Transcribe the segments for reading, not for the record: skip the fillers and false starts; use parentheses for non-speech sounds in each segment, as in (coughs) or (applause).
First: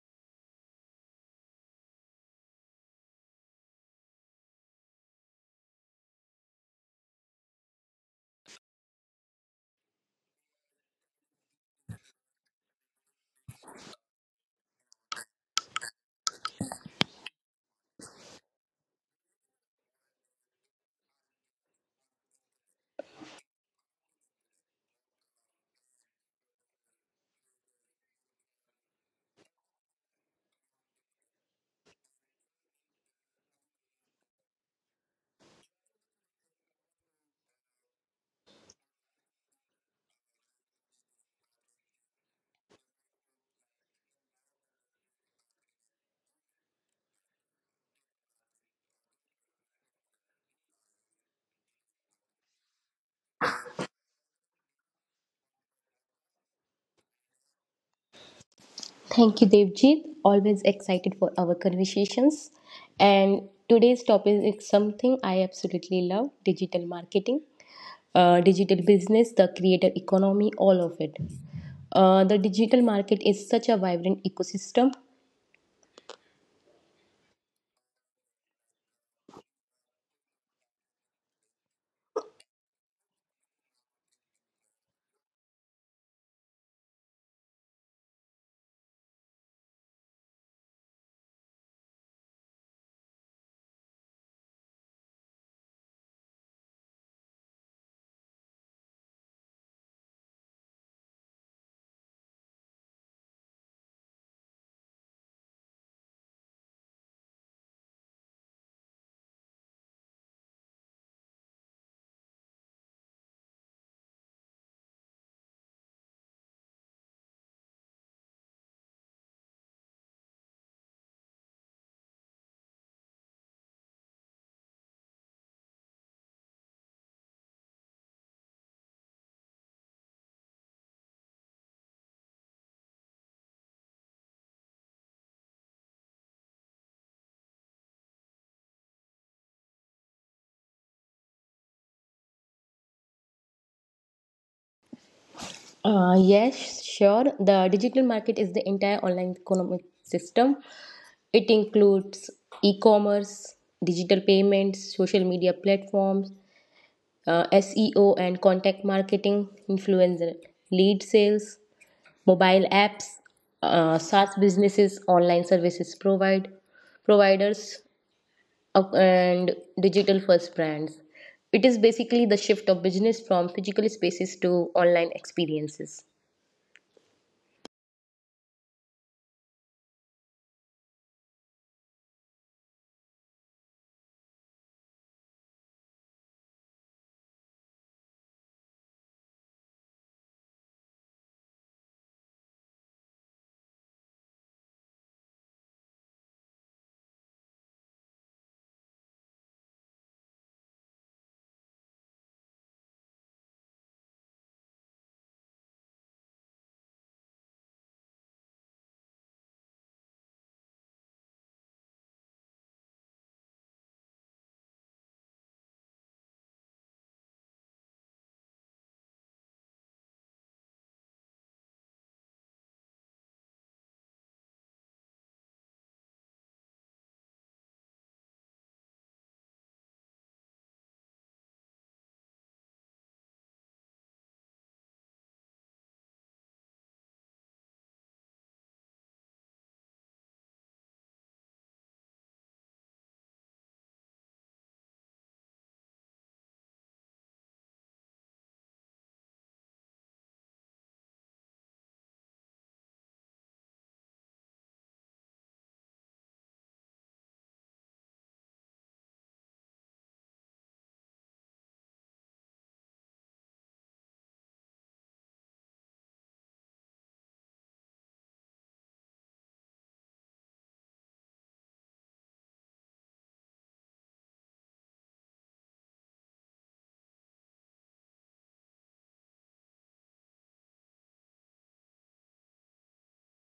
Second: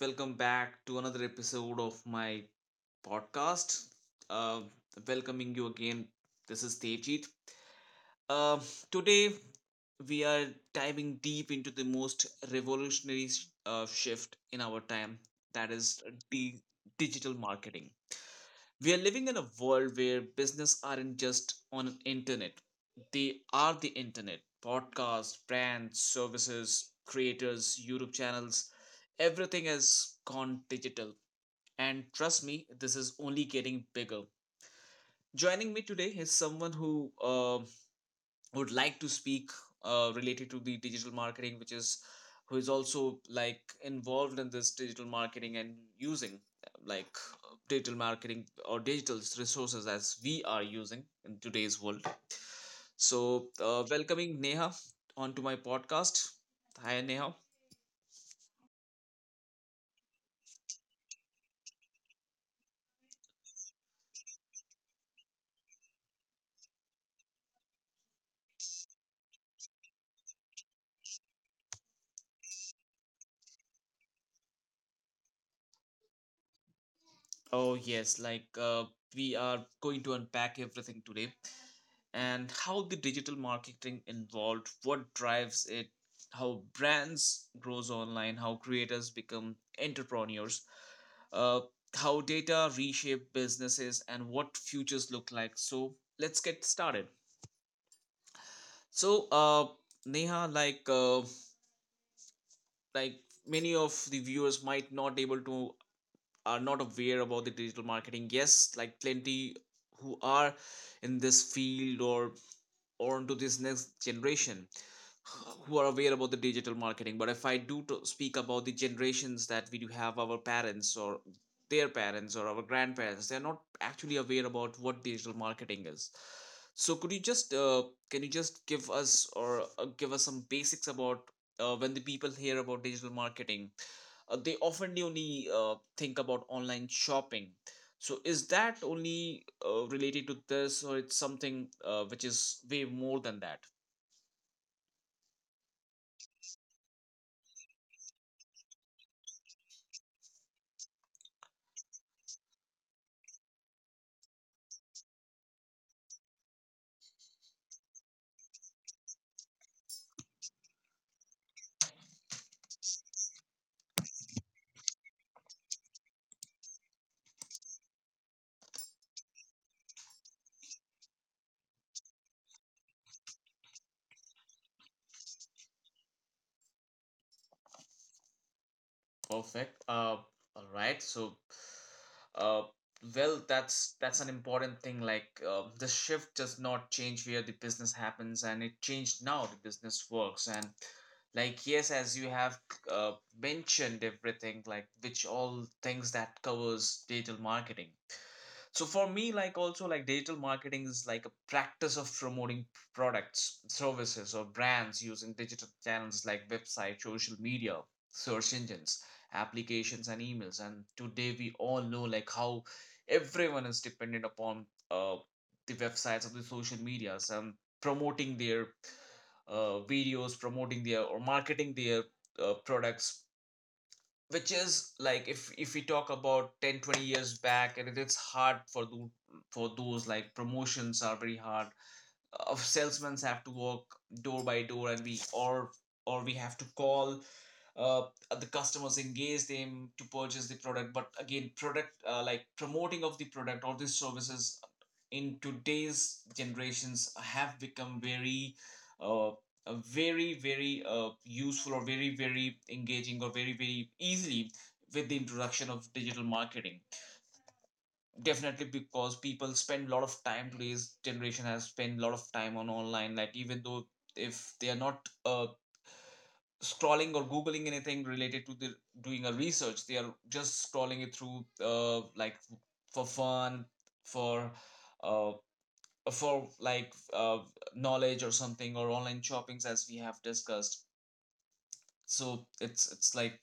Welcome back to another episode of my podcast. Uh, Welcoming you again. This is Tejit. Uh, Today we are diving deep into the most revolutionary shift in our time. That is the digital marketing. We are living in a world where business aren't just on an internet, they are the internet. Podcasts, brands, services, creators, YouTube channels, everything has gone digital, and trust me, this is only getting bigger. Joining me today is someone who would like to speak related to the digital marketing, which is who is also like involved in this digital marketing and using uh, like digital marketing or digital resources as we are using in today's world. So welcoming Neha onto my podcast. Hi Neha. Thank you, Devjit. Always excited for our conversations. And today's topic is something I absolutely love digital marketing, digital business, the creator economy, all of it. The digital market is such a vibrant ecosystem. Oh yes, like we are going to unpack everything today and how the digital marketing involved, what drives it, how brands grows online, how creators become entrepreneurs, uh, how data reshape businesses and what futures look like. So let's get started. So Neha, like like many of the viewers might not able to, are not aware about the digital marketing. Yes, like plenty who are in this field or into this next generation who are aware about the digital marketing. But if I do to speak about the generations that we do have, our parents or their parents or our grandparents, they're not actually aware about what digital marketing is. So could you just can you just give us or give us some basics about when the people hear about digital marketing, they often only think about online shopping. So is that only related to this, or it's something which is way more than that? Yes, sure. The digital market is the entire online economic system. It includes e commerce, digital payments, social media platforms, SEO and contact marketing, influencer lead sales, mobile apps, SaaS businesses, online services providers, and digital first brands. It is basically the shift of business from physical spaces to online experiences. Perfect. All right. So, uh, well, that's an important thing. Like, the shift does not change where the business happens, and it changed now the business works. And like, yes, as you have uh, mentioned everything, like which all things that covers digital marketing. So for me, like also, like digital marketing is like a practice of promoting products, services, or brands using digital channels like website, social media, search engines, applications, and emails. And today we all know like how everyone is dependent upon uh, the websites of the social medias and promoting their videos, promoting their or marketing their products. Which is like if we talk about 10-20 years back, and it's hard for for those, like promotions are very hard. Of salesmen have to walk door by door, and we or we have to call uh, the customers, engage them to purchase the product. But again, product like promoting of the product or these services in today's generations have become very uh, very very useful or very very engaging or very very easily with the introduction of digital marketing. Definitely, because people spend a lot of time. Today's generation has spent a lot of time on online, like even though if they are not scrolling or googling anything related to the doing a research, they are just scrolling it through like for fun, for uh, for like knowledge or something, or online shoppings as we have discussed. So it's like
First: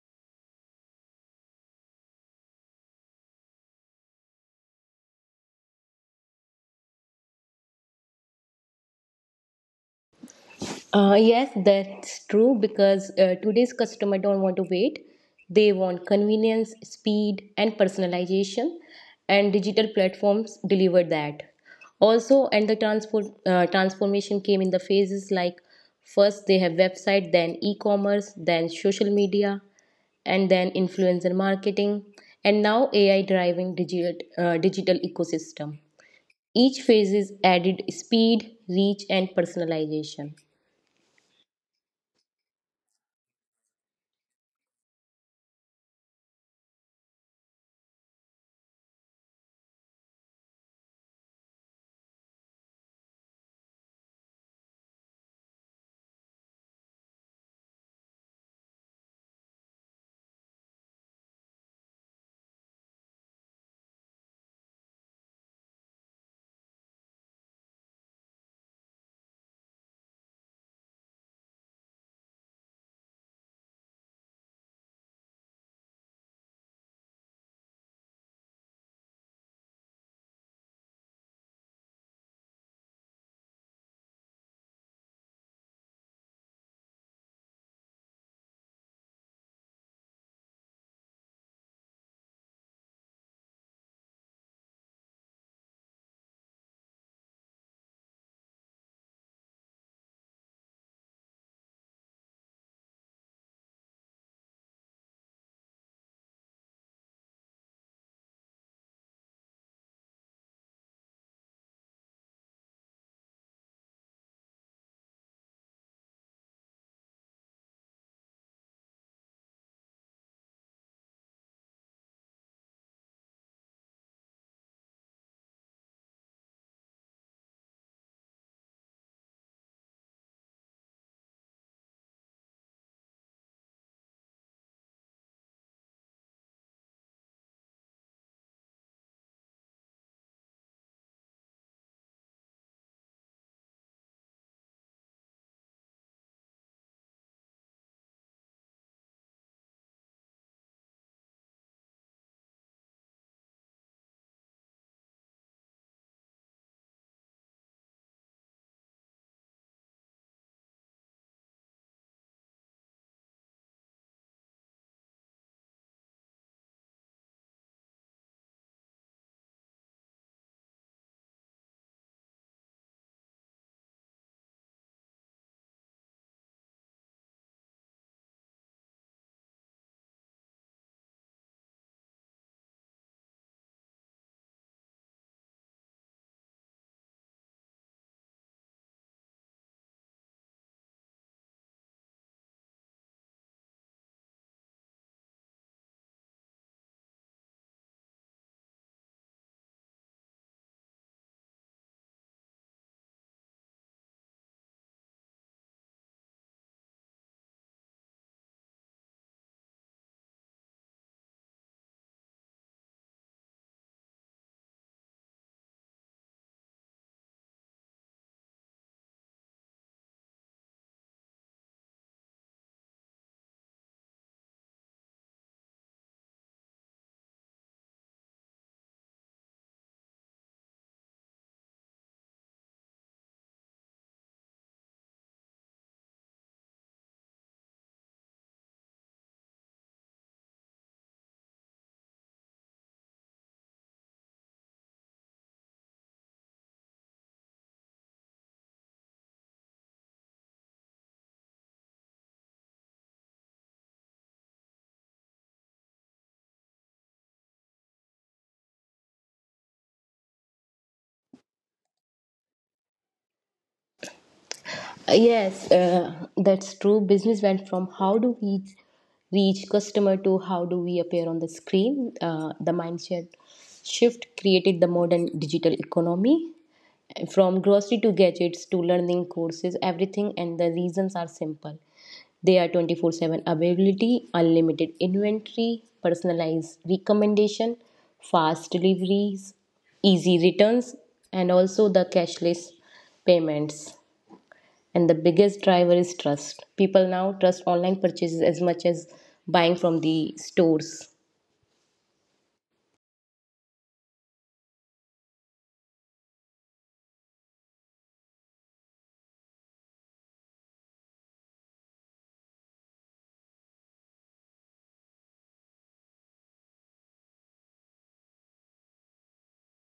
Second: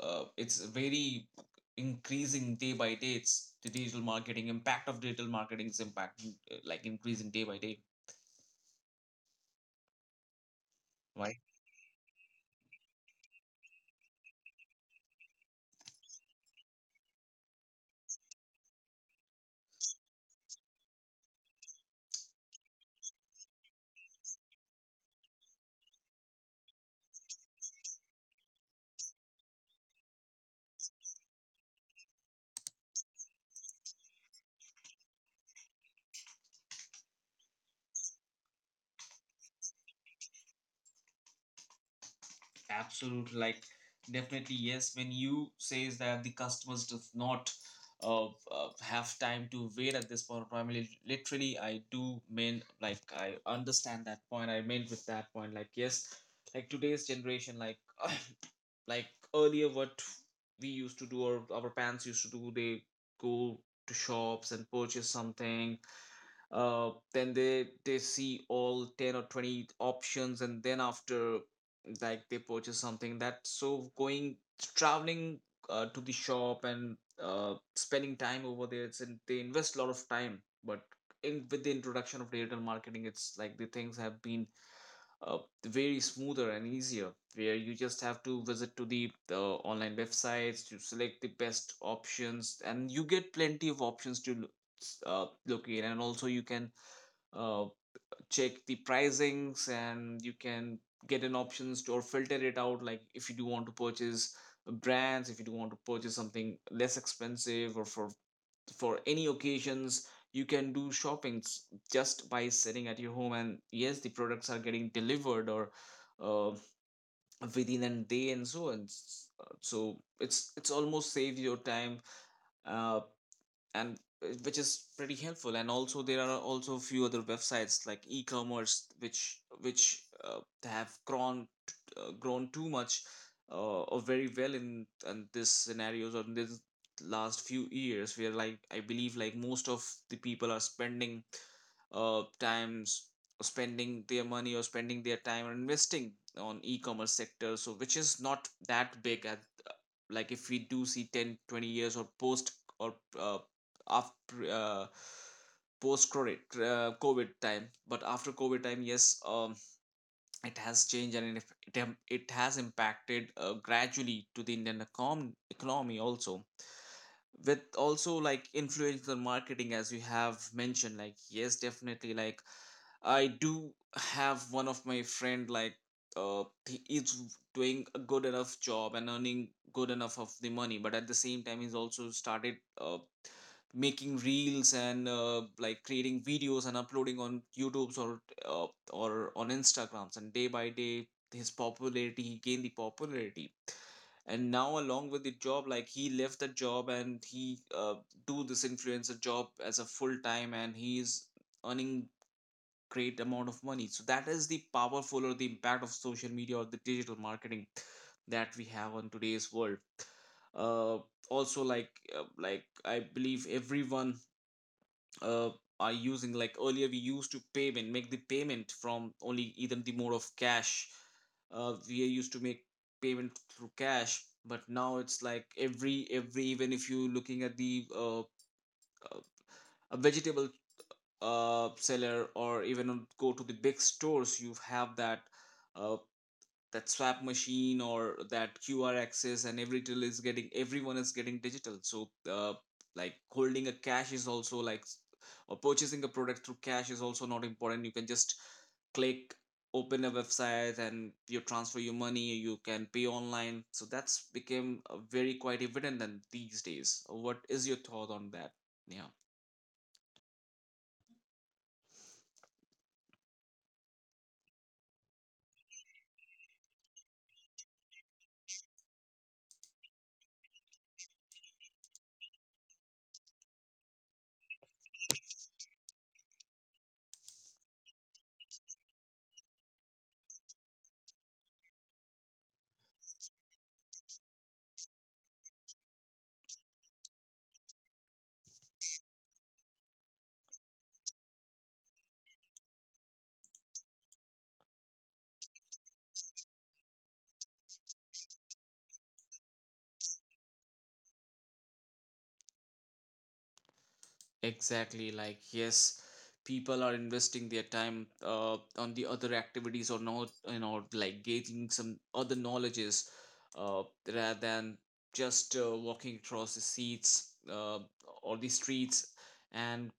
it's very increasing day by day. It's the digital marketing impact of digital marketing's impact like increasing day by day. Uh, Right. yes, that's true because today's customer don't want to wait. They want convenience, speed, and personalization, and digital platforms deliver that. Also, and the transport transformation came in the phases like first they have website, then e-commerce, then social media, and then influencer marketing, and now AI driving digital ecosystem. Each phase is added speed, reach, and personalization. Absolutely, like definitely yes. When you says that the customers does not have time to wait at this point of time, literally, I do mean, like I understand that point. I meant with that point, like yes, like today's generation, like (coughs) (clears throat) like earlier what we used to do or our parents used to do, they go to shops and purchase something. Then they see all 10 or 20 options, and then after like they purchase something. That so going, traveling to the shop and spending time over there, it's, and they invest a lot of time. But in with the introduction of digital marketing, it's like the things have been uh, very smoother and easier, where you just have to visit to the online websites to select the best options, and you get plenty of options to look in, and also you can uh, check the pricings, and you can get an options to or filter it out. Like if you do want to purchase brands, if you do want to purchase something less expensive, or for any occasions, you can do shoppings just by sitting at your home, and yes, the products are getting delivered or uh, within a day and so on. So it's almost save your time uh, and which is pretty helpful. And also there are also a few other websites like e-commerce, which have grown grown too much or very well in this scenarios or in this last few years, where like I believe like most of the people are spending times, spending their money or spending their time or investing on e-commerce sector. So which is not that big as, like if we do see 10, 20 years or post or after post covid covid time. But after covid time, yes, it has changed, and it has impacted gradually to the Indian economy also. With also like influencer marketing, as you have mentioned, like yes definitely, like I do have one of my friend, like he is doing a good enough job and earning good enough of the money. But at the same time, he's also started making reels and like creating videos and uploading on YouTube's or uh, on Instagrams, and day by day his popularity, he gained the popularity. And now along with the job, like he left the job and he do this influencer job as a full time, and he is earning great amount of money. So that is the powerful or the impact of social media or the digital marketing that we have on today's world. uh, Also like I believe everyone uh, are using, like earlier we used to payment, make the payment from only either the mode of cash. We used to make payment through cash. But now it's like every, even if you looking at the uh, a vegetable seller or even go to the big stores, you have that uh, that swap machine or that QR access, and every till is getting, everyone is getting digital. So uh, like holding a cash is also like or purchasing a product through cash is also not important. You can just click, open a website and you transfer your money, you can pay online. So that's became very quite evident than these days. What is your thought on that? Yeah. Yes, that's true. Business went from how do we reach customer to how do we appear on the screen. The mindset shift created the modern digital economy. From grocery to gadgets to learning courses, everything and the reasons are simple. They are 24/7 availability, unlimited inventory, personalized recommendation, fast deliveries, easy returns, and also the cashless payments and the biggest driver is trust people now trust online purchases as much as buying from the stores. Exactly. Like, yes, people are investing their time on the other activities, or not, you know, like gaining some other knowledges rather than just walking across the seats or the streets and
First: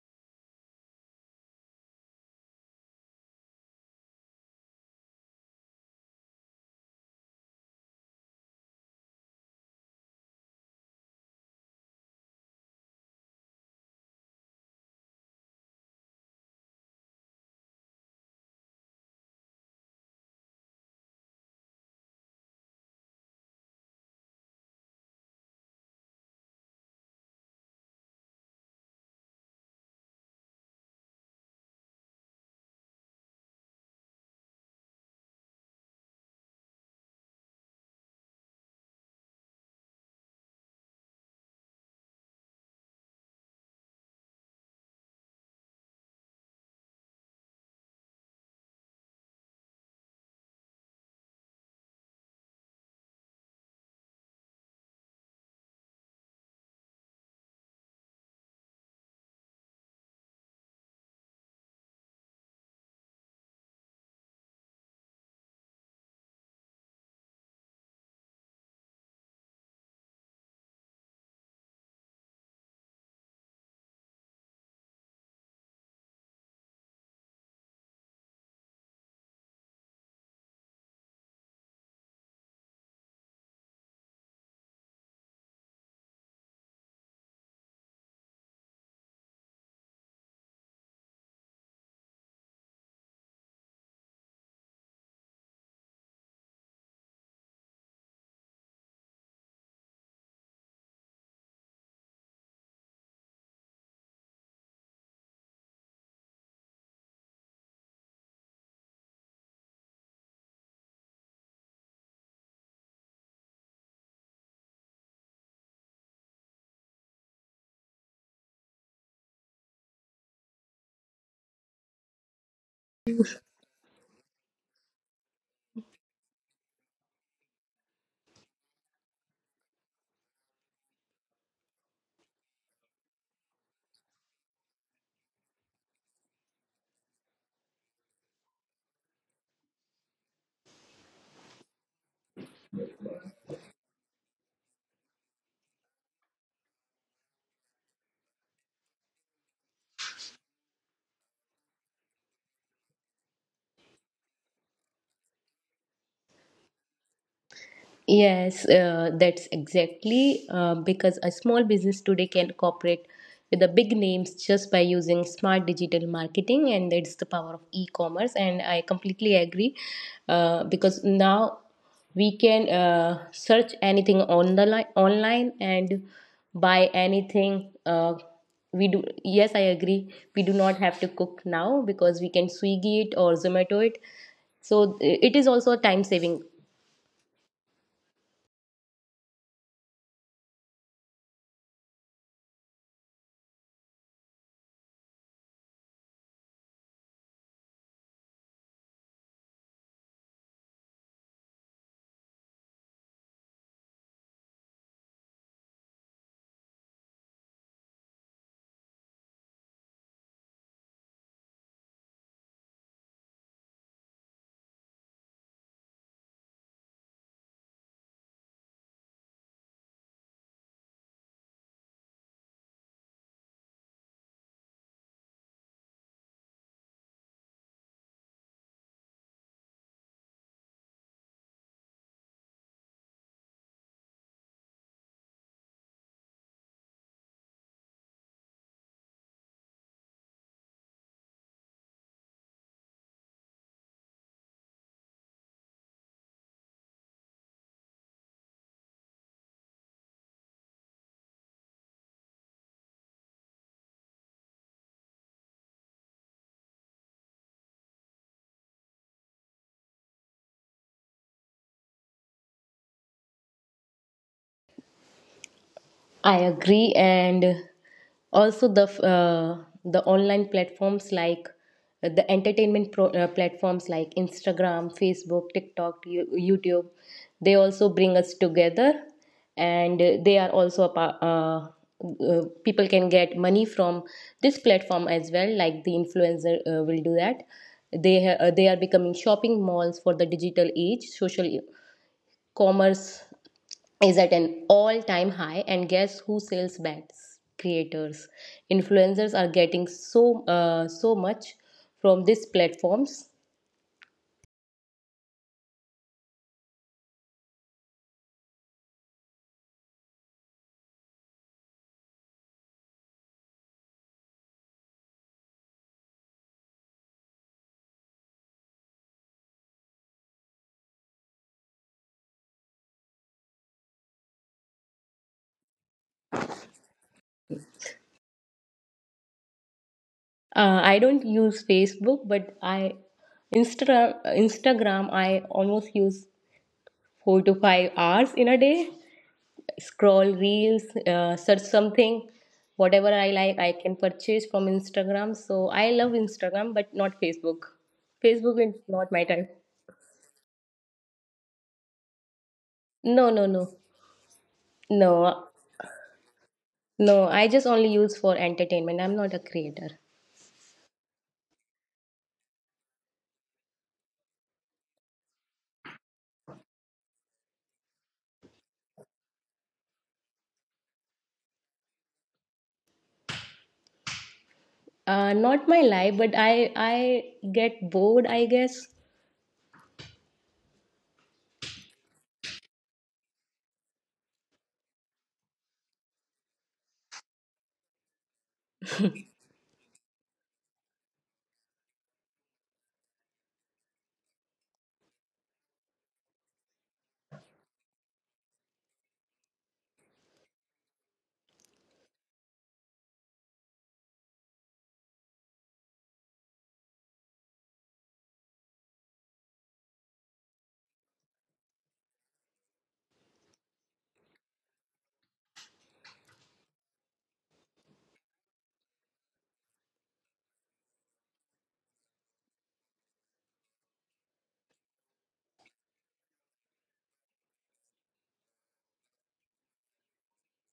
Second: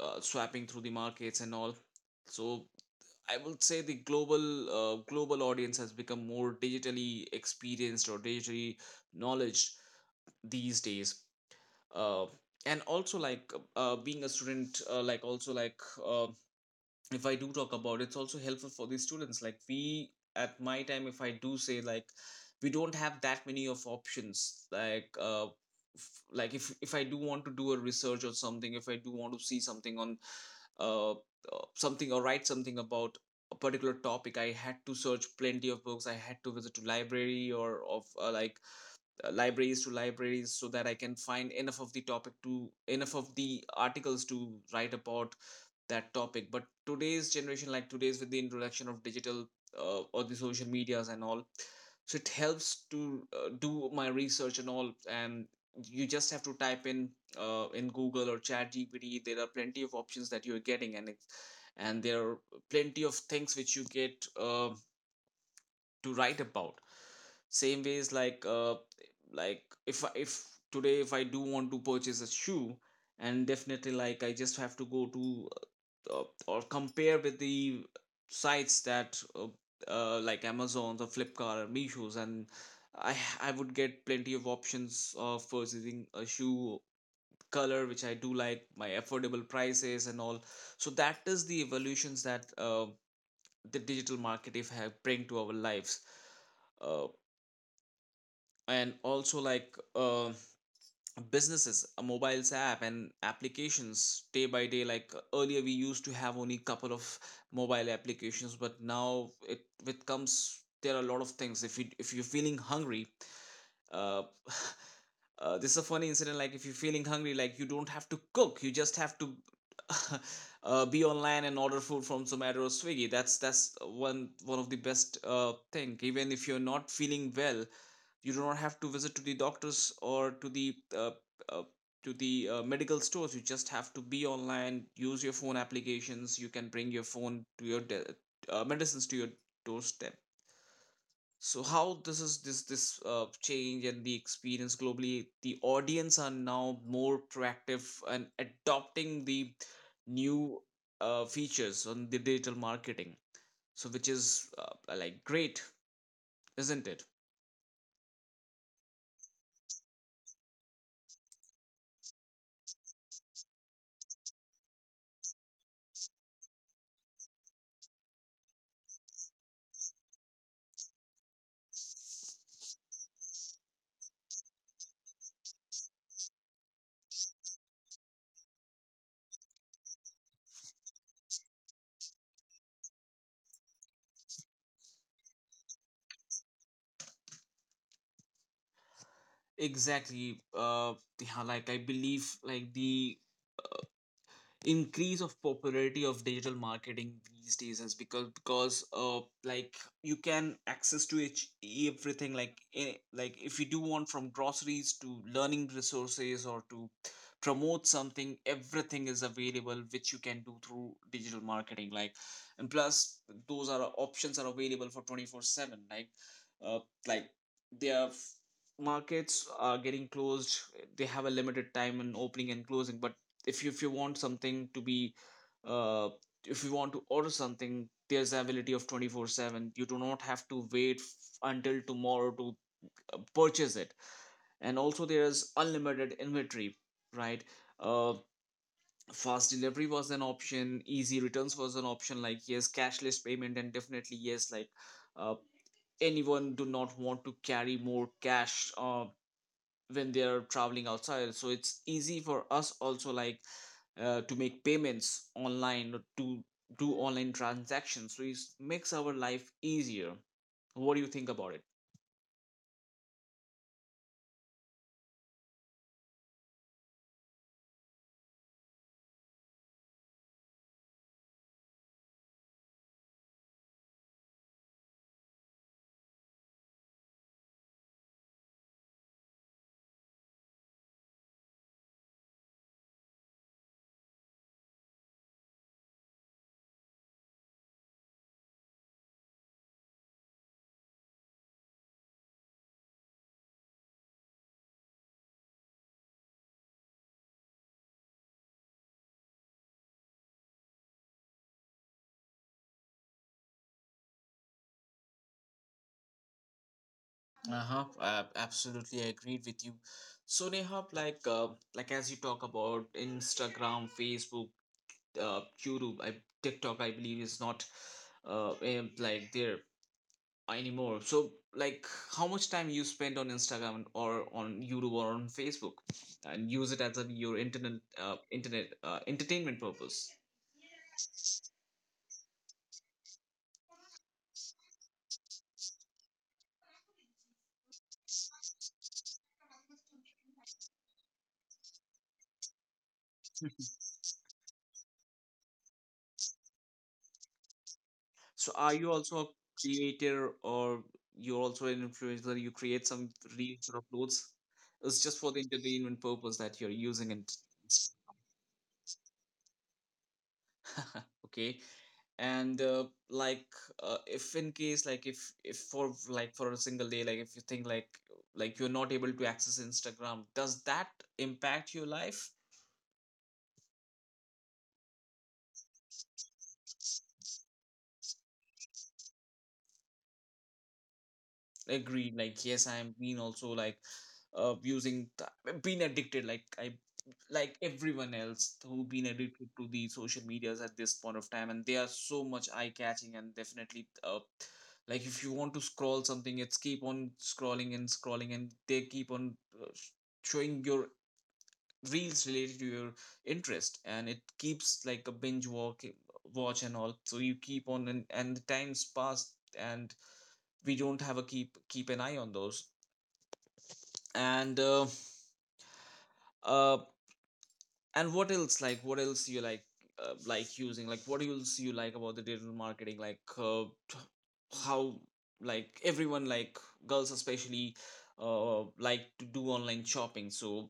swapping through the markets and all. So I would say the global global audience has become more digitally experienced or digitally knowledge these days. uh, and also like being a student, like also like uh, if I do talk about it, it's also helpful for the students. Like we at my time, if I do say, like we don't have that many of options. Like like if I do want to do a research or something, if I do want to see something on uh, uh, something or write something about a particular topic, I had to search plenty of books, I had to visit to library or of libraries to libraries, so that I can find enough of the topic, to enough of the articles to write about that topic. But today's generation, like today's with the introduction of digital or the social medias and all, so it helps to do my research and all. And you just have to type in Google or ChatGPT. There are plenty of options that you are getting, and and there are plenty of things which you get. To write about same ways like if today if I do want to purchase a shoe, and definitely like I just have to go to or compare with the sites that like Amazon's or Flipkart or Mishos, and I would get plenty of options of purchasing a shoe color which I do like, my affordable prices and all. So that is the evolutions that the digital market, if have bring to our lives. uh, and also businesses, mobiles app and applications day by day, earlier we used to have only couple of mobile applications, but now it comes, there are a lot of things. If you if you're feeling hungry, uh, (laughs) this is a funny incident. Like if you're feeling hungry, like you don't have to cook, you just have to (laughs) be online and order food from Zomato or Swiggy. That's one of the best thing. Even if you're not feeling well, you do not have to visit to the doctors or uh, to the medical stores. You just have to be online, use your phone applications, you can bring your phone to your medicines to your doorstep. So how this is this change, and the experience globally, the audience are now more proactive and adopting the new features on the digital marketing, so which is like great, isn't it? Yes, that's exactly because a small business today can cooperate with the big names just by using smart digital marketing, and that's the power of e-commerce. And I completely agree because now we can search anything on the line online and buy anything. We do, yes, I agree. We do not have to cook now because we can Swiggy it or Zomato it, so it is also a time saving. Exactly, yeah, like I believe like the increase of popularity of digital marketing these days is because like you can access to everything. Like if you do want, from groceries to learning resources or to promote something, everything is available which you can do through digital marketing, like. And plus, those are options are available for 24 7, uh like their markets are getting closed, they have a limited time in opening and closing. But if you want something to be uh, if you want to order something, there's availability of 24/7, you do not have to wait until tomorrow to purchase it. And also there's unlimited inventory, right? uh, Fast delivery was an option, easy returns was an option, like yes, cashless payment, and definitely yes, like uh, anyone do not want to carry more cash when they are traveling outside. So it's easy for us also, like to make payments online or to do online transactions, so it makes our life easier. What do you think about it? I agree, and also the online platforms like the entertainment platforms like Instagram, Facebook, TikTok, YouTube. They also bring us together, and they are also a people can get money from this platform as well. Like the influencer will do that. They are becoming shopping malls for the digital age, social commerce is at an all time high and guess who sells bats creators influencers are getting so so much from these platforms. Uh-huh. I absolutely agreed with you. So Neha, like as you talk about Instagram, Facebook, YouTube, I, TikTok, I believe is not like there anymore. So, like, how much time you spend on Instagram or on YouTube or on Facebook, and use it as a, your internet entertainment purpose. I don't use Facebook, but I instagram Instagram I almost use 4 to 5 hours in a day, scroll reels, search something, whatever I like I can purchase from Instagram, so I love Instagram but not Facebook. So, Facebook are is you not also my a type. creator, or you're also an influencer? You create some No no, no, reels or uploads. It's just for the no. entertainment purpose that you're using No, it. I just only use for entertainment. I'm not a creator. (laughs) Okay, and if in case, like if for a single day, like if you think like you're not able to access Instagram, does that impact your life? Not my life, but I get bored, I guess. Agreed, like yes, I'm being also like being addicted, like everyone else who been addicted to the social medias at this point of time. And they are so much eye catching, and definitely like if you want to scroll something, it's keep on scrolling and scrolling, and they keep on uh, sh- showing your reels related to your interest, and it keeps like a binge walk watch and all, so you keep on, and the times pass. And we don't have a keep an eye on those. and uh, uh and what else, like what else you like using, like what else you like about the digital marketing? How, like everyone, like girls especially, like to do online shopping. So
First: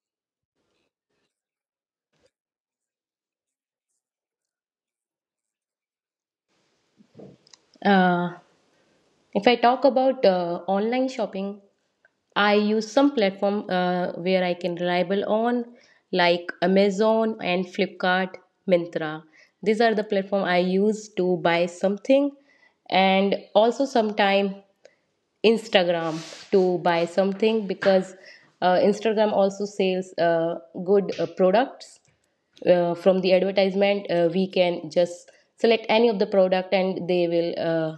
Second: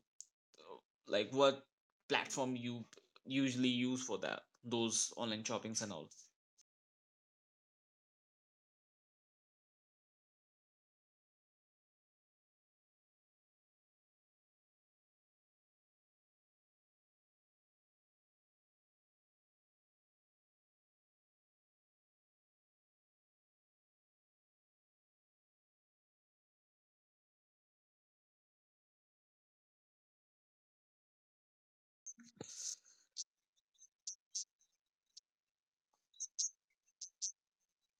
like what platform you usually use for that, those online shoppings and all? Uh, if I talk about online shopping, I use some platform where I can reliable on, like Amazon and Flipkart, Mintra. These are the platform I use to buy something, and also sometime Instagram to buy something because Instagram also sells good products from the advertisement. We can just select any of the product and they will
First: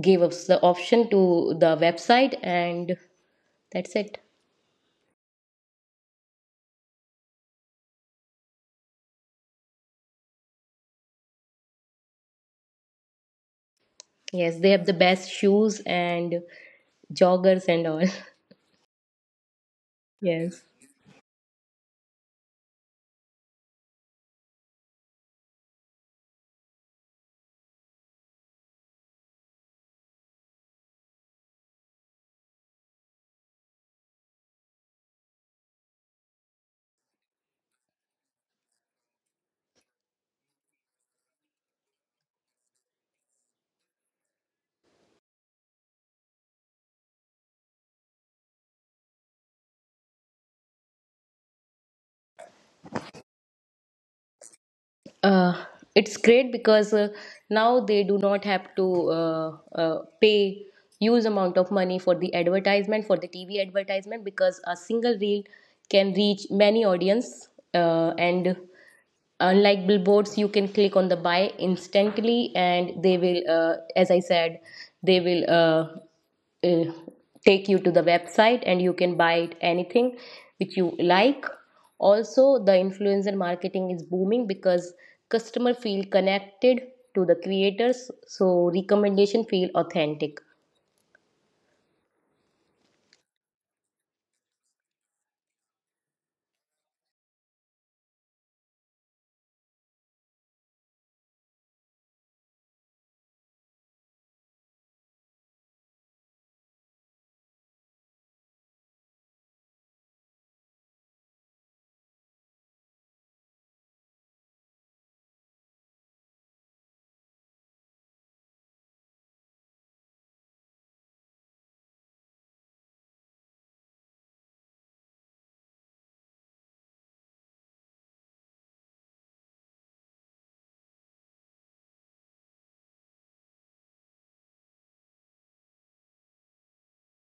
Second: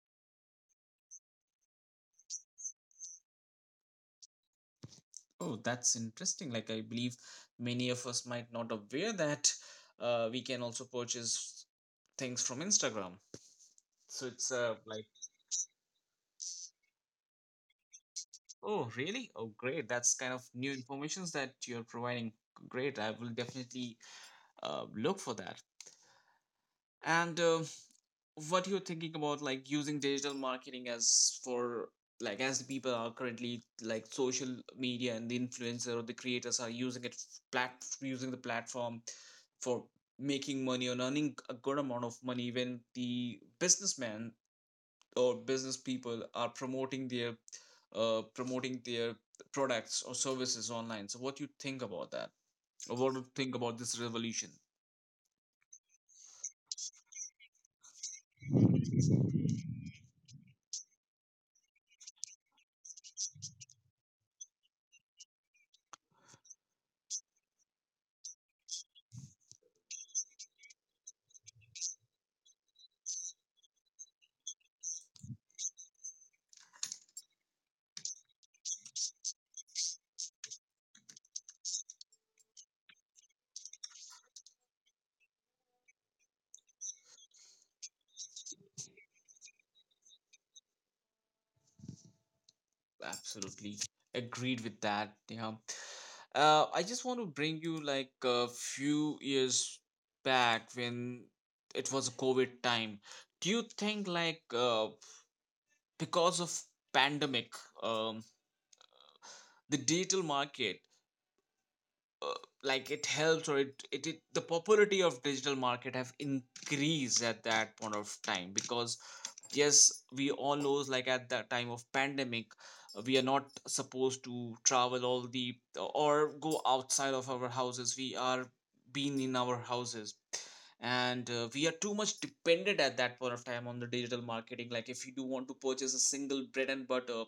give us the option to the website and that's it. Oh, that's interesting. Like I believe many of us might not aware that we can also purchase things from Instagram, so it's Yes, they have the like. best shoes and joggers and all. (laughs) Oh really, oh great, that's kind of Yes. new informations that you're providing. Great, I will definitely look for that. And what you're thinking about like using digital marketing as for, like as the people are currently like social media, and the influencer or the creators are using it, plat using the platform for making money and earning a good amount of money, when the businessmen or business people are promoting their uh promoting their products or services online. So what you think about that, or what do you think about this revolution? uh, it's great because now they do not have to pay huge amount of money for the advertisement for the TV advertisement because a single reel can reach many audience, and unlike billboards you can click on the buy instantly and they will as I said, they will uh, take you to the website and you can buy anything which you like. Also the influencer marketing is booming because customer feel connected to the creators, so recommendation feel authentic. Absolutely agreed with that. Yeah. I just want to bring you like a few years back when it was a COVID time. Do you think because of pandemic, um, the digital market, uh, like it helps, or it the popularity of digital market have increased at that point of time? Because yes, we all knows like at that time of pandemic, we are not supposed to travel all the, or go outside of our houses, we are being in our houses. And we are too much dependent at that point of time on the digital marketing. Like if you do want to purchase a single bread and butter,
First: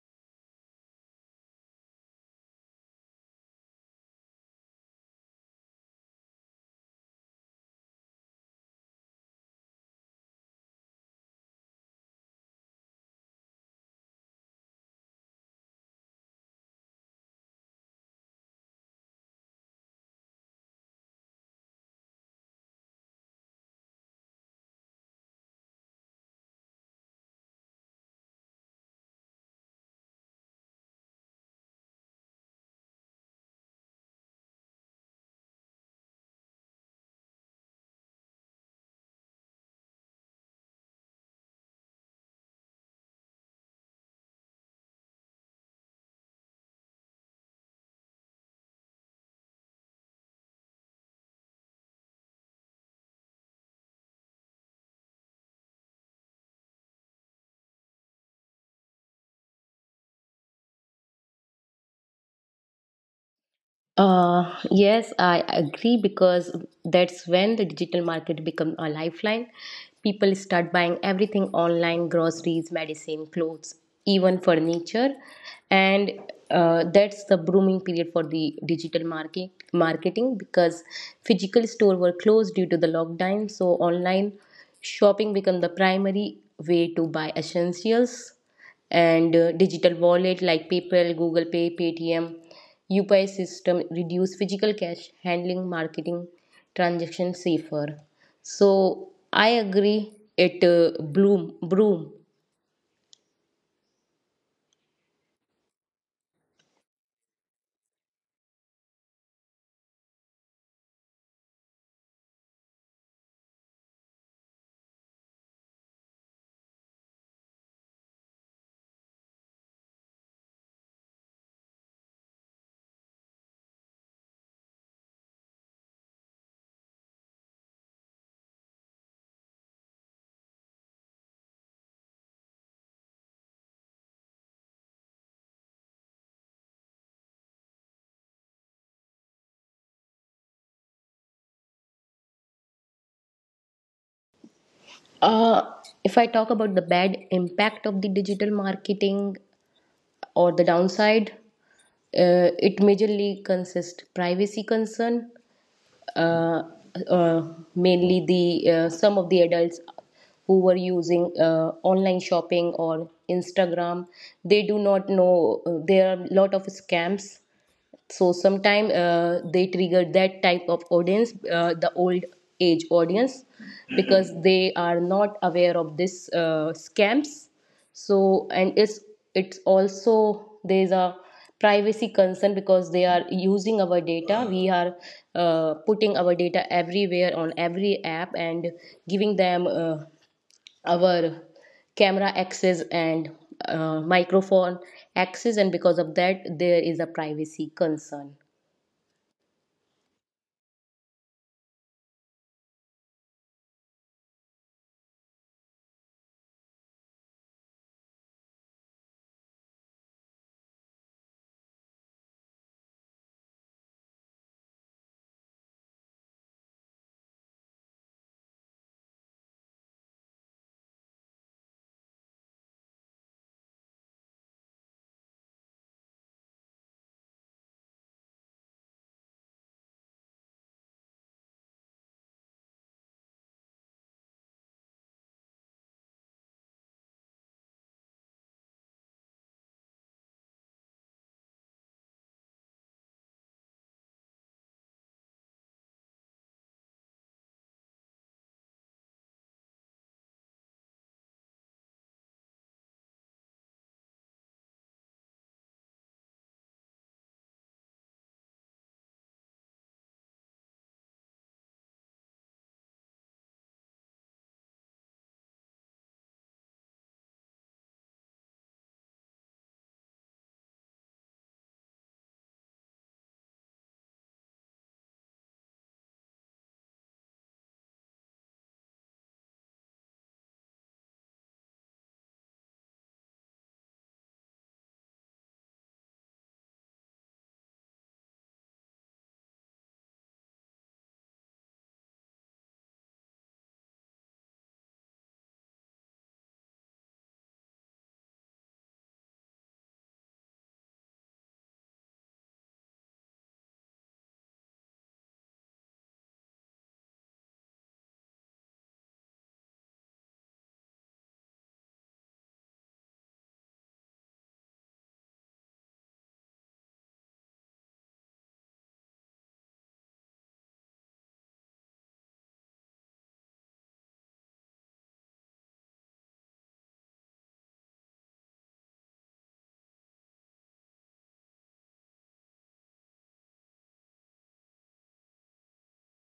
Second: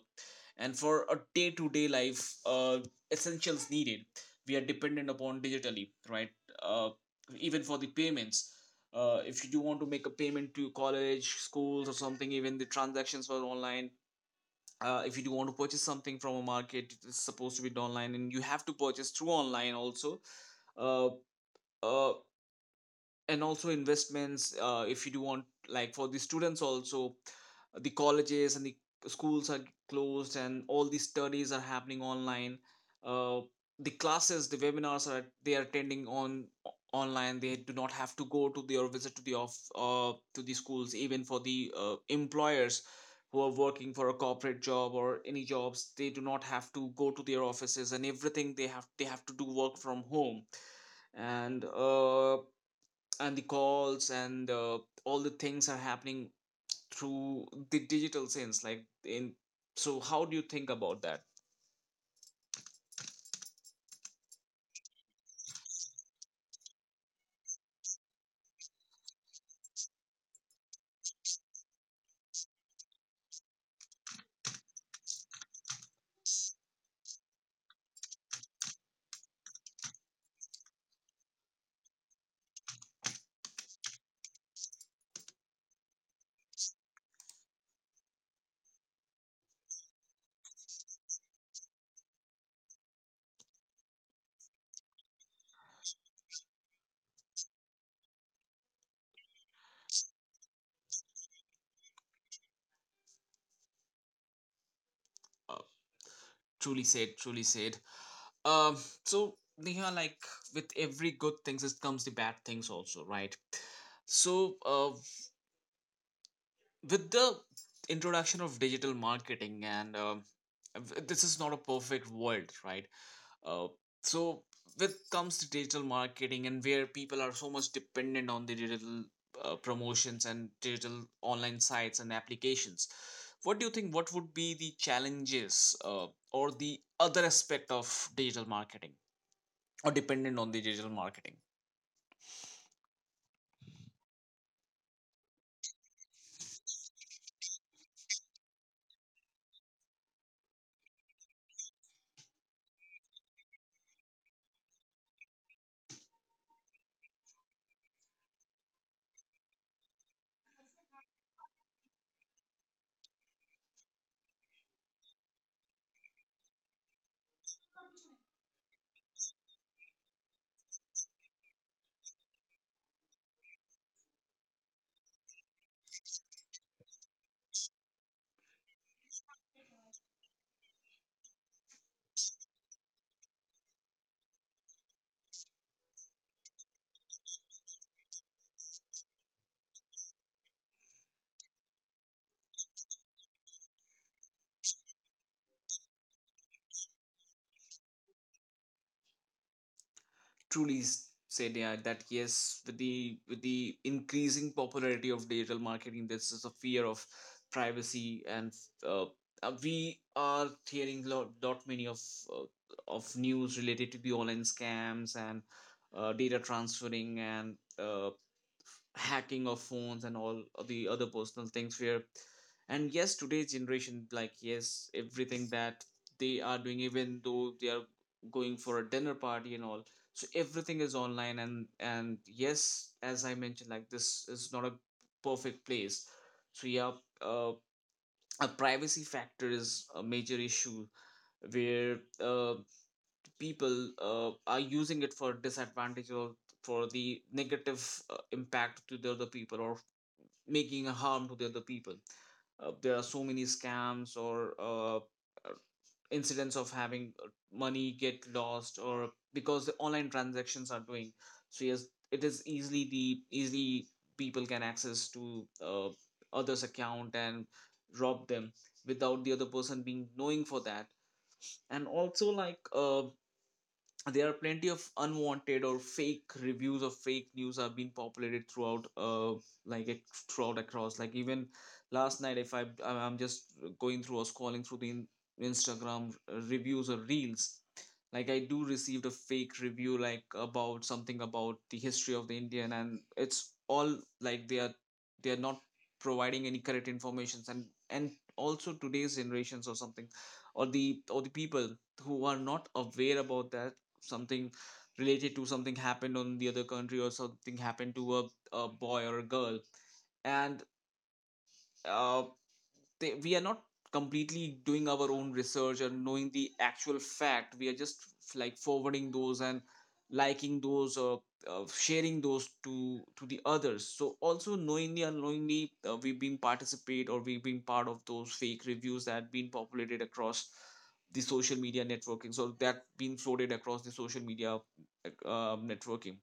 and for a day to day life, essentials needed, we are dependent upon digitally, right? uh, Even for the payments, if you do want to make a payment to college, schools or something, even the transactions were online. If you do want to purchase something from a market, it's supposed to be done online, and you have to purchase through online also. uh, uh, and also investments, if you do want, like for the students also, the colleges and the schools are closed, and all the studies are happening online. uh, the classes, the webinars, are they are attending on online, they do not have to go to the or visit to the off to the schools. Even for the employers who are working for a corporate job or any jobs, they do not have to go to their offices, and everything they have to do work from home. And and the calls, and all the things are happening through the digital sense, like in. So how do you think about that? Yes, I agree because that's when the digital market becomes a lifeline. People start buying everything online groceries, medicine, clothes, even furniture. And that's the booming period for the digital market marketing because physical store were closed due to the lockdown. So online shopping become the primary way to buy essentials, and digital wallet like PayPal, Google Pay, Paytm, UPI system reduce physical cash handling, marketing transaction safer. So I agree. It bloom broom. uh, Truly said, truly said. um so Neha, like with every good things, it comes the bad things also, right? So with the introduction of digital marketing, and this is not a perfect world, right? Uh, so with comes to digital marketing, and where people are so much dependent on the digital promotions and digital online sites and applications, what do you think, what would be the challenges or the other aspect of digital marketing, or dependent on the digital marketing? Uh, if I talk about the bad impact of the digital marketing or the downside, it majorly consists privacy concern, uh, uh, mainly the some of the adults who were using online shopping or Instagram, they do not know there are a lot of scams, so sometime they trigger that type of audience, the old age audience, because they are not aware of this scams. So, and it's also there's a privacy concern because they are using our data, we are putting our data everywhere on every app and giving them our camera access and microphone access, and because of that there is a privacy concern. Said. Yeah, that yes, with the increasing popularity of digital marketing, this is a fear of privacy. And uh, we are hearing lot many uh, of news related to the online scams, and data transferring, and hacking of phones and all the other personal things where. And yes, today's generation, like yes, everything that they are doing, even though they are going for a dinner party and all, so everything is online. And yes, as I mentioned, like this is not a perfect place. So yeah, uh, a privacy factor is a major issue where people are using it for disadvantage, or for the negative impact to the other people, or making a harm to the other people. There are so many scams, or incidents of having money get lost, or because the online transactions are doing. So yes, it is easily the easily people can access to others account and rob them, without the other person being knowing for that. And also there are plenty of unwanted or fake reviews, of fake news have been populated like ac- throughout across. Like even last night, if I'm just going through or scrolling through the Instagram reviews or reels, like I do received a fake review like about something, about the history of the Indian, and it's all like they are, they are not providing any correct informations. And also today's generations, or something, or the, or the people who are not aware about that, something related to something happened on the other country, or something happened to a boy or a girl. And uh, they, we are not completely doing our own research and knowing the actual fact, we are just like forwarding those and liking those, or sharing those to the others. So also, knowingly unknowingly, we've been participate, or we've been part of those fake reviews that been populated across the social media networking, so that been floated across the social media networking.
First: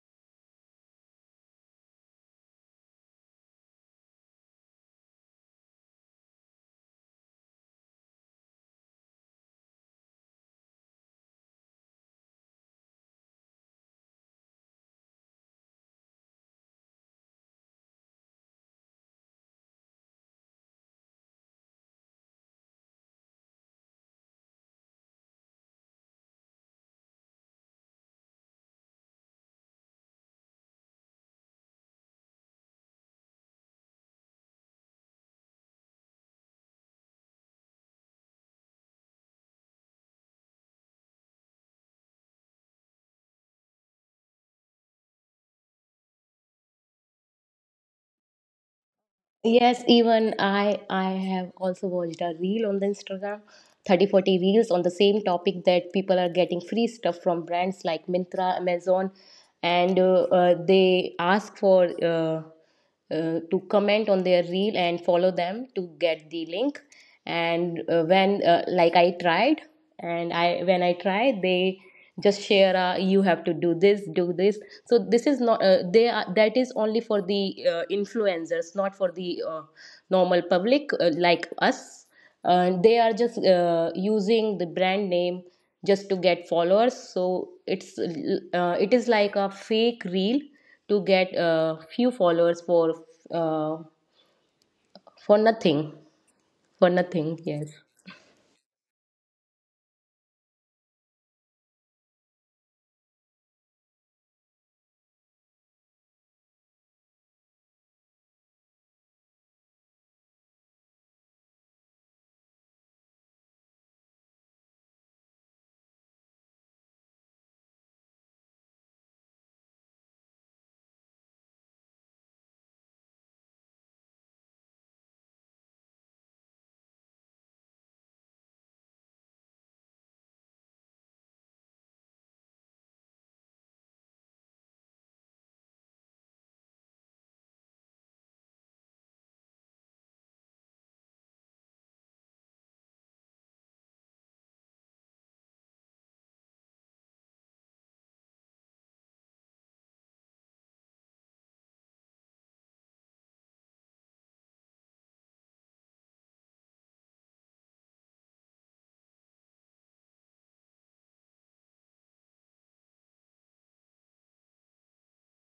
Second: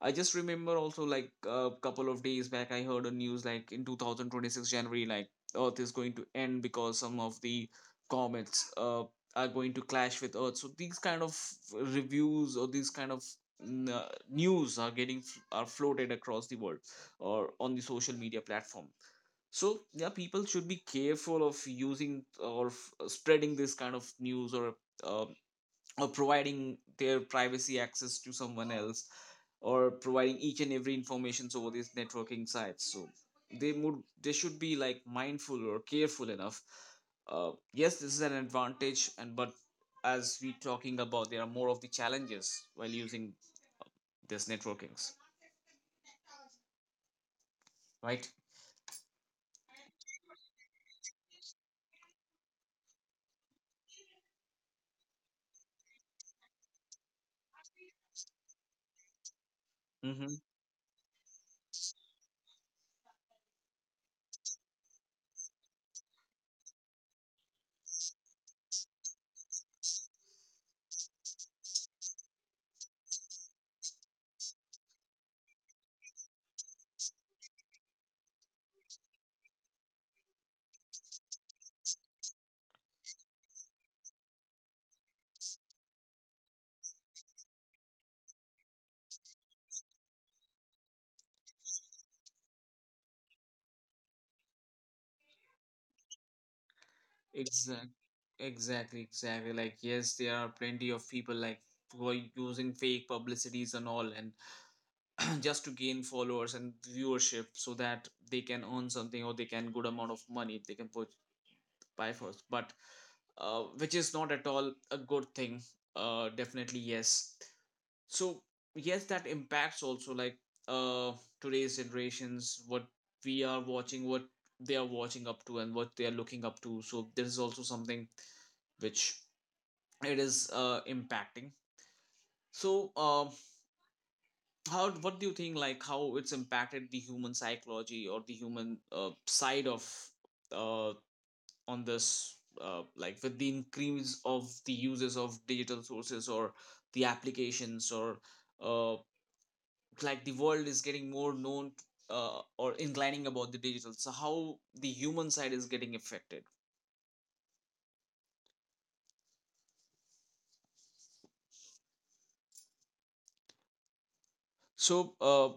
I just remember also like a couple of days back, I heard a news like in 2026 January, like earth is going to end, because some of the Comets are going to clash with earth, so these kind of reviews or these kind of news are getting are floated across the world or on the social media platform. So yeah, people should be careful of using or spreading this kind of news um or providing their privacy access to someone else, or providing each and every information over these networking sites. So they would, they should be like mindful or careful enough. Yes, this is an advantage and but as we talking about, there are more of the challenges while using this networkings, right? Yes, even I have also watched a reel on the Instagram, 30, 40 reels on the same topic that people are getting free stuff from brands like Mintra, Amazon, and Mm-hmm. They ask for to comment on their reel and follow them to get the link. And when like I tried, and I when I try, they just share, you have to do this, do this. So this is not they are, that is only for the influencers, not for the normal public like us. They are just using the brand name just to get followers, so it's it is like a fake reel to get few followers uh, for nothing. For nothing, yes. Exactly. Exactly, like yes, there are plenty of people like who are using fake publicities and all and (clears throat) just to gain followers and viewership so that they can earn something or they can good amount of money they can put, by force. But which is not at all a good thing. Definitely, yes. So yes, that impacts also like uh, today's generations, what we are watching, what they are watching up to and what they are looking up to. So there is also something which it is impacting. So how, what do you think, like how it's impacted the human psychology or the human side of uh, on this, like, with the increase of the uses of digital sources or the applications or uh, like the world is getting more known, or inclining about the digital. So how the human side is getting affected? So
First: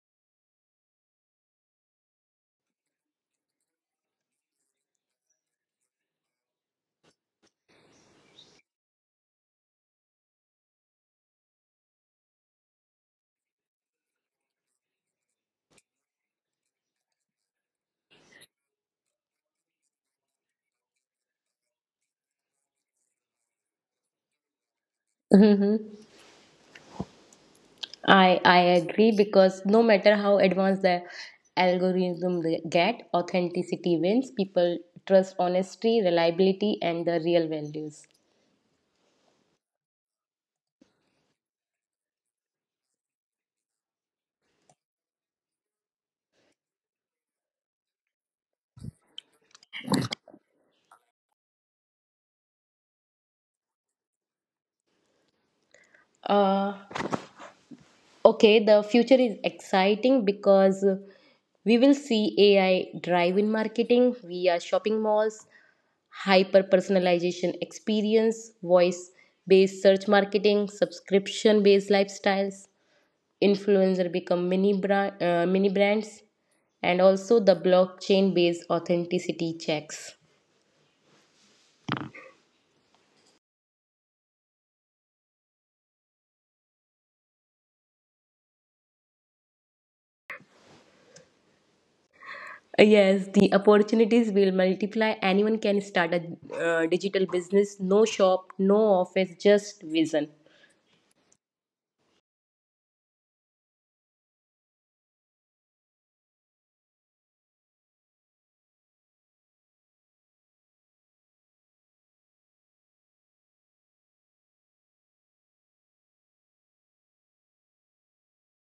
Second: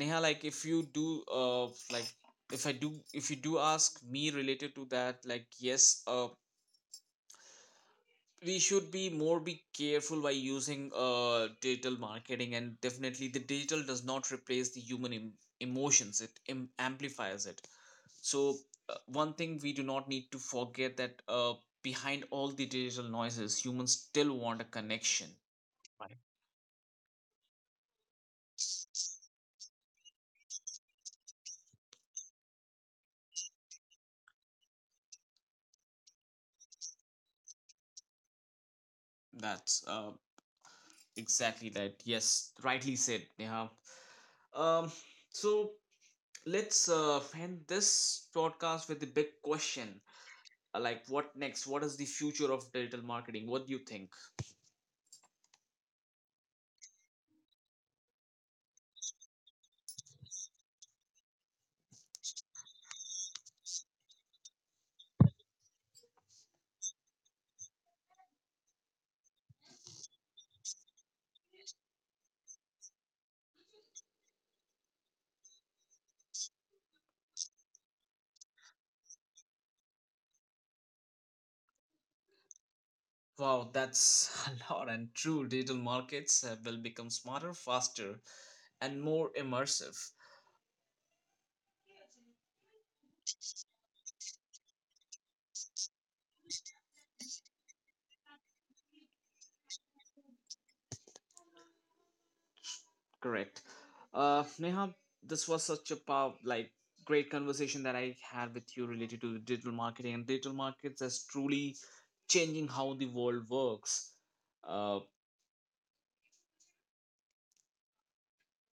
Neha, like if you do like if you do ask me related to that, like yes, we should be more be careful by using digital marketing, and definitely the digital does not replace the human emotions, it amplifies it. So one thing we do not need to forget, that behind all the digital noises, humans still want a connection, (laughs) right? I agree because no matter how advanced the algorithm they get, authenticity wins. People trust honesty, reliability, and the real values. That's exactly that, yes, rightly said, yeah. um so let's end this podcast with a big question. Like, what next? What is the future of digital marketing? What do you think? Uh, okay, the future is exciting because we will see AI drive in marketing via shopping malls, hyper personalization experience, voice based search marketing, subscription based lifestyles, influencer become mini brands, and also the blockchain based authenticity checks. Wow, that's (laughs) a lot. And true, digital markets will become smarter, faster, and more immersive. Yes, the opportunities will multiply. Anyone can start a digital business. No shop, no office, just vision. Correct. Neha, this was such a power, like, great conversation that I had with you related to digital marketing, and digital markets as truly changing how the world works. Uh,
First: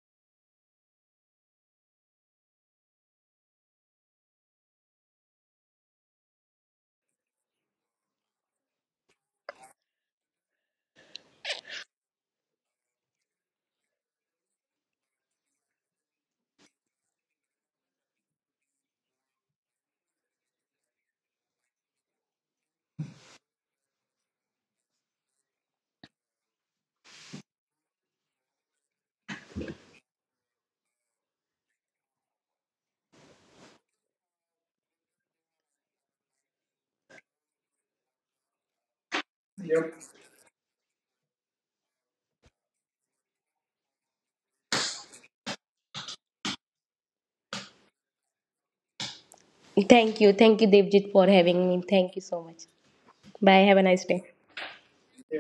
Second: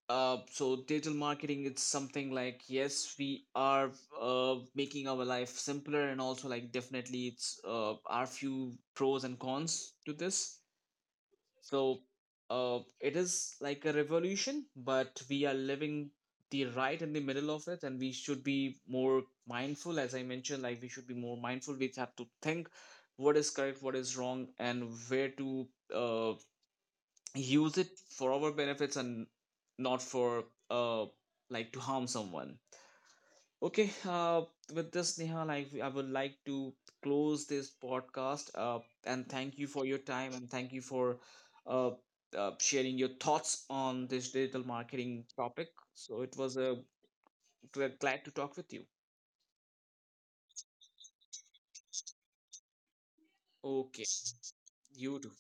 So digital marketing, it's something like yes, we are making our life simpler, and also like definitely it's are few pros and cons to this. So it is like a revolution, but we are living the right in the middle of it, and we should be more mindful. As I mentioned, like, we should be more mindful. We have to think what is correct, what is wrong, and where to uh, use it for our benefits, and not for uh like to harm someone. Okay. With this, Neha, like, I would like to close this podcast, and thank you for your time, and thank you for uh, sharing your thoughts on this digital marketing topic. So it was a glad to talk with you. Thank you, thank you, Devjit, for having me. Thank you so much. Bye, have a nice Okay. day. You too.